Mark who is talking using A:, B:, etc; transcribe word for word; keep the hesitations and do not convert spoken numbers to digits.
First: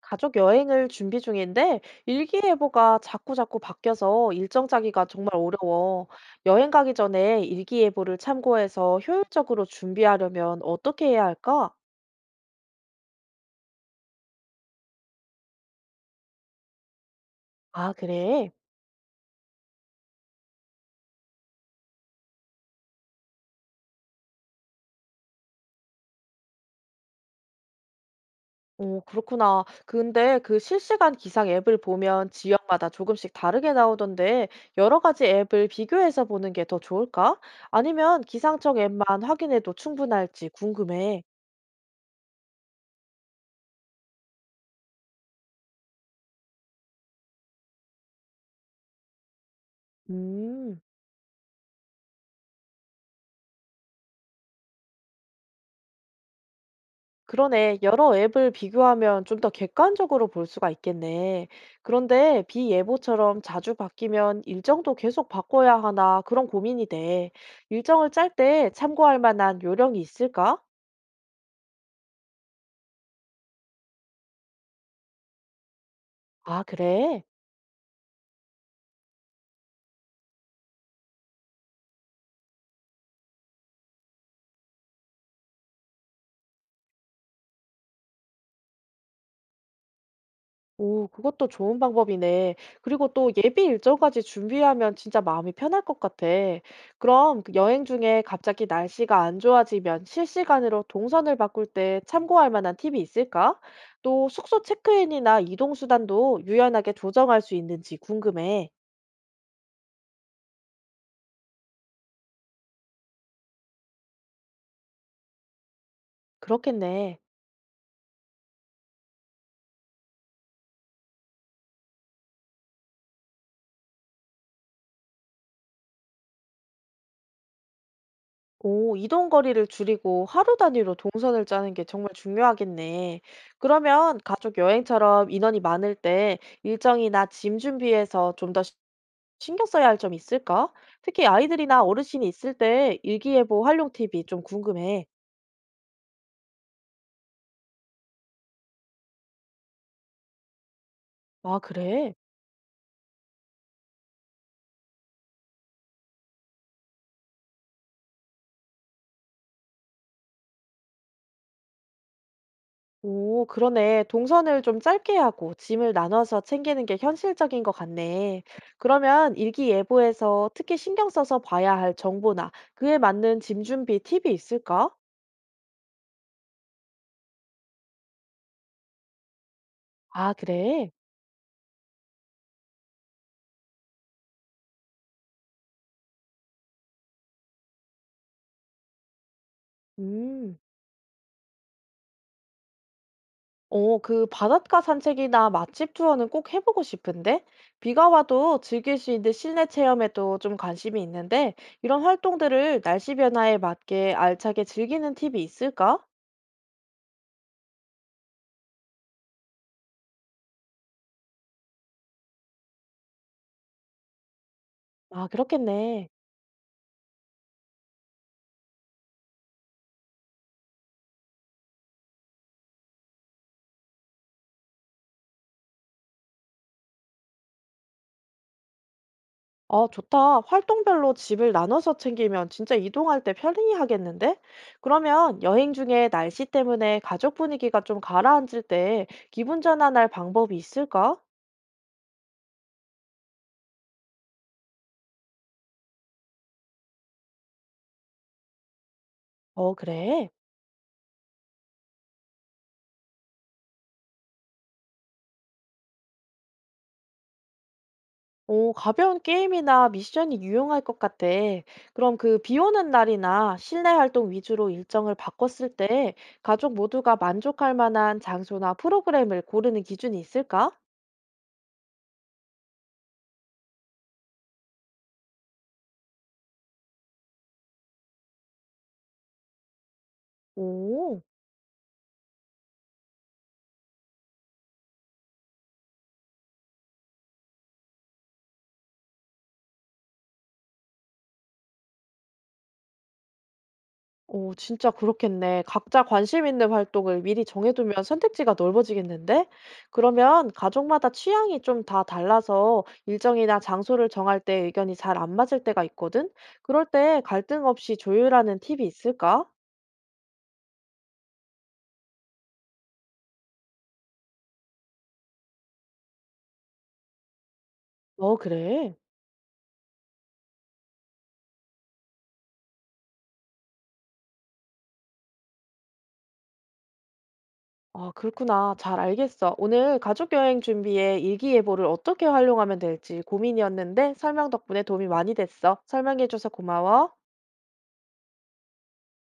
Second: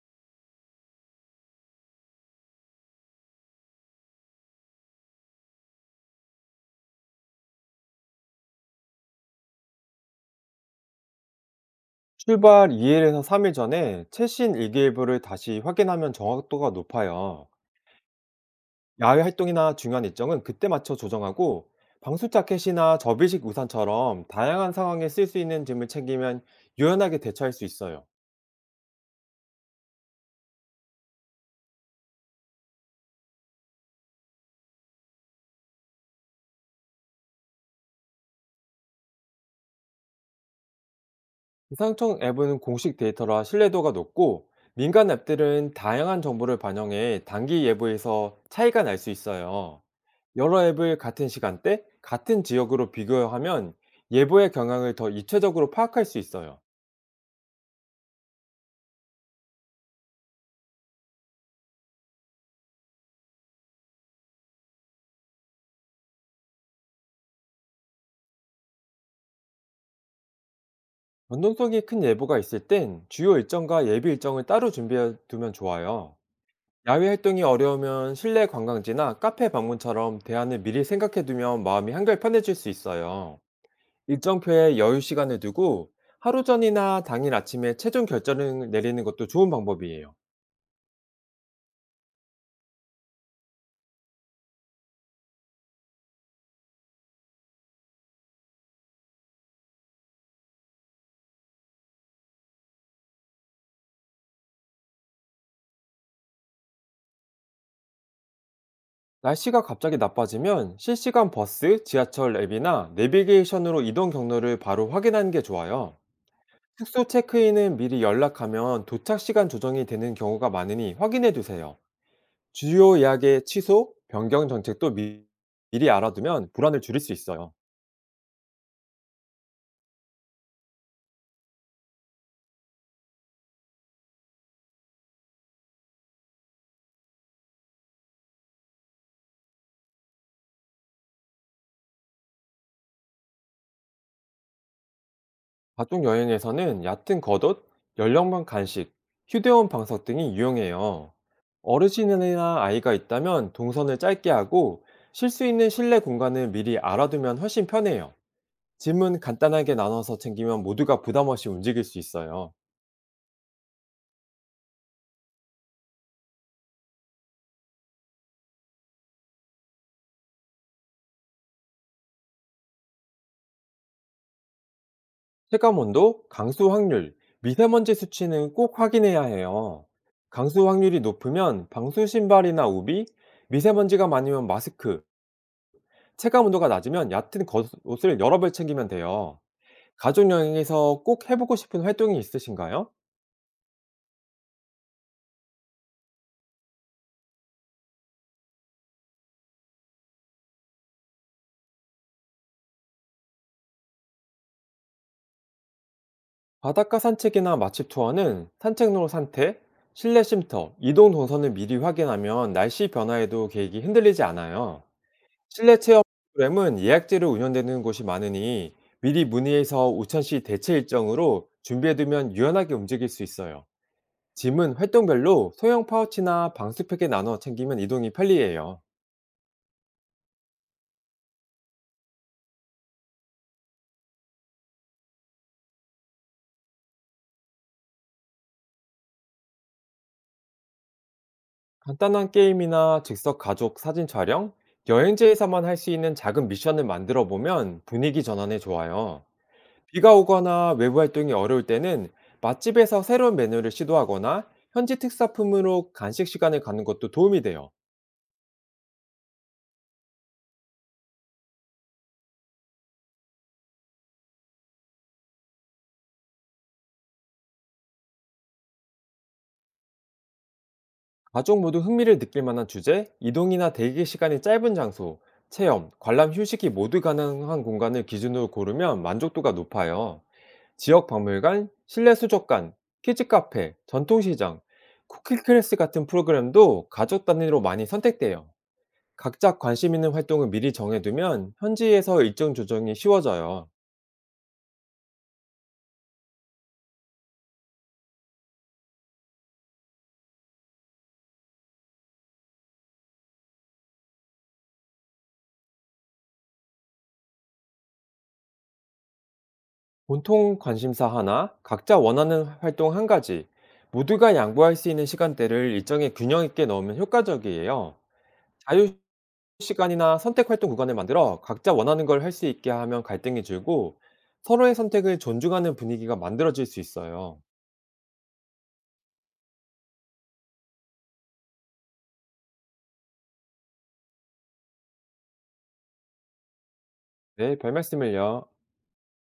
A: 가족 여행을 준비 중인데 일기예보가 자꾸자꾸 바뀌어서 일정 짜기가 정말 어려워. 여행 가기 전에 일기예보를 참고해서 효율적으로 준비하려면 어떻게 해야 할까?
B: 출발 이 일에서 삼 일 전에 최신 일기예보를 다시 확인하면 정확도가 높아요.
A: 아, 그래.
B: 야외 활동이나 중요한 일정은 그때 맞춰 조정하고 방수 자켓이나 접이식 우산처럼 다양한 상황에 쓸 수 있는 짐을 챙기면 유연하게 대처할 수 있어요.
A: 오, 그렇구나. 근데 그 실시간 기상 앱을 보면 지역마다 조금씩 다르게 나오던데 여러 가지 앱을 비교해서 보는 게 더 좋을까? 아니면 기상청 앱만 확인해도 충분할지 궁금해.
B: 기상청 앱은 공식 데이터라 신뢰도가 높고 민간 앱들은 다양한 정보를 반영해 단기 예보에서 차이가 날 수 있어요. 여러
A: 음.
B: 앱을 같은 시간대, 같은 지역으로 비교하면 예보의 경향을 더 입체적으로 파악할 수 있어요.
A: 그러네. 여러 앱을 비교하면 좀 더 객관적으로 볼 수가 있겠네. 그런데 비예보처럼 자주 바뀌면 일정도 계속 바꿔야 하나 그런 고민이 돼. 일정을 짤 때 참고할 만한 요령이 있을까?
B: 변동성이 큰 예보가 있을 땐 주요 일정과 예비 일정을 따로 준비해 두면 좋아요.
A: 아,
B: 야외
A: 그래?
B: 활동이 어려우면 실내 관광지나 카페 방문처럼 대안을 미리 생각해 두면 마음이 한결 편해질 수 있어요. 일정표에 여유 시간을 두고 하루 전이나 당일 아침에 최종 결정을 내리는 것도 좋은 방법이에요.
A: 오, 그것도 좋은 방법이네. 그리고 또 예비 일정까지 준비하면 진짜 마음이 편할 것 같아. 그럼 그 여행 중에 갑자기 날씨가 안 좋아지면 실시간으로 동선을 바꿀 때 참고할 만한 팁이 있을까? 또 숙소 체크인이나 이동 수단도 유연하게 조정할 수 있는지 궁금해.
B: 날씨가 갑자기 나빠지면 실시간 버스, 지하철 앱이나 내비게이션으로 이동 경로를 바로 확인하는 게 좋아요. 숙소
A: 그렇겠네.
B: 체크인은 미리 연락하면 도착 시간 조정이 되는 경우가 많으니 확인해 두세요. 주요 예약의 취소, 변경 정책도 미, 리 알아두면 불안을 줄일 수 있어요.
A: 오, 이동 거리를 줄이고 하루 단위로 동선을 짜는 게 정말 중요하겠네. 그러면 가족 여행처럼 인원이 많을 때 일정이나 짐 준비에서 좀 더 신경 써야 할 점이 있을까? 특히 아이들이나 어르신이 있을 때 일기예보 활용 팁이 좀 궁금해.
B: 각종 여행에서는 얕은 겉옷, 연령별 간식, 휴대용 방석 등이 유용해요.
A: 아, 그래?
B: 어르신이나 아이가 있다면 동선을 짧게 하고 쉴 수 있는 실내 공간을 미리 알아두면 훨씬 편해요. 짐은 간단하게 나눠서 챙기면 모두가 부담 없이 움직일 수 있어요.
A: 오, 그러네. 동선을 좀 짧게 하고 짐을 나눠서 챙기는 게 현실적인 것 같네. 그러면 일기예보에서 특히 신경 써서 봐야 할 정보나 그에 맞는 짐 준비 팁이 있을까?
B: 체감 온도, 강수 확률, 미세먼지 수치는 꼭 확인해야 해요.
A: 아
B: 강수
A: 그래?
B: 확률이 높으면 방수 신발이나 우비, 미세먼지가 많으면 마스크, 체감 온도가 낮으면 얕은 겉- 옷을 여러 벌 챙기면 돼요. 가족
A: 음.
B: 여행에서 꼭 해보고 싶은 활동이 있으신가요?
A: 어 그 바닷가 산책이나 맛집 투어는 꼭 해보고 싶은데 비가 와도 즐길 수 있는 실내 체험에도 좀 관심이 있는데 이런 활동들을 날씨 변화에 맞게 알차게 즐기는 팁이 있을까?
B: 바닷가 산책이나 맛집 투어는 산책로 산태, 실내 쉼터, 이동 동선을 미리 확인하면 날씨 변화에도 계획이 흔들리지 않아요.
A: 아
B: 실내 체험
A: 그렇겠네.
B: 프로그램은 예약제로 운영되는 곳이 많으니 미리 문의해서 우천시 대체 일정으로 준비해두면 유연하게 움직일 수 있어요. 짐은 활동별로 소형 파우치나 방수팩에 나눠 챙기면 이동이 편리해요.
A: 아 좋다. 활동별로 집을 나눠서 챙기면 진짜 이동할 때 편리 하겠는데? 그러면 여행 중에 날씨 때문에 가족 분위기가 좀 가라앉을 때 기분 전환할 방법이 있을까?
B: 간단한 게임이나 즉석 가족 사진 촬영, 여행지에서만 할 수 있는 작은 미션을 만들어 보면 분위기 전환에 좋아요.
A: 어
B: 비가
A: 그래?
B: 오거나 외부 활동이 어려울 때는 맛집에서 새로운 메뉴를 시도하거나 현지 특산품으로 간식 시간을 가는 것도 도움이 돼요.
A: 오, 가벼운 게임이나 미션이 유용할 것 같아. 그럼 그 비 오는 날이나 실내 활동 위주로 일정을 바꿨을 때 가족 모두가 만족할 만한 장소나 프로그램을 고르는 기준이 있을까?
B: 가족 모두 흥미를 느낄 만한 주제, 이동이나 대기 시간이 짧은 장소, 체험, 관람 휴식이 모두 가능한 공간을 기준으로 고르면 만족도가 높아요. 지역
A: 오,
B: 박물관, 실내 수족관, 키즈 카페, 전통시장, 쿠키 클래스 같은 프로그램도 가족 단위로 많이 선택돼요. 각자 관심 있는 활동을 미리 정해두면 현지에서 일정 조정이 쉬워져요.
A: 오, 진짜 그렇겠네. 각자 관심 있는 활동을 미리 정해두면 선택지가 넓어지겠는데? 그러면 가족마다 취향이 좀 다 달라서 일정이나 장소를 정할 때 의견이 잘 안 맞을 때가 있거든? 그럴 때 갈등 없이 조율하는 팁이 있을까?
B: 공통 관심사 하나, 각자 원하는 활동 한 가지, 모두가 양보할 수 있는 시간대를 일정에 균형 있게 넣으면 효과적이에요.
A: 어,
B: 자유
A: 그래.
B: 시간이나 선택 활동 구간을 만들어 각자 원하는 걸 할 수 있게 하면 갈등이 줄고 서로의 선택을 존중하는 분위기가 만들어질 수 있어요.
A: 아, 그렇구나. 잘 알겠어. 오늘 가족 여행 준비에 일기예보를 어떻게 활용하면 될지 고민이었는데 설명 덕분에 도움이 많이 됐어. 설명해줘서 고마워.
B: 네, 별 말씀을요.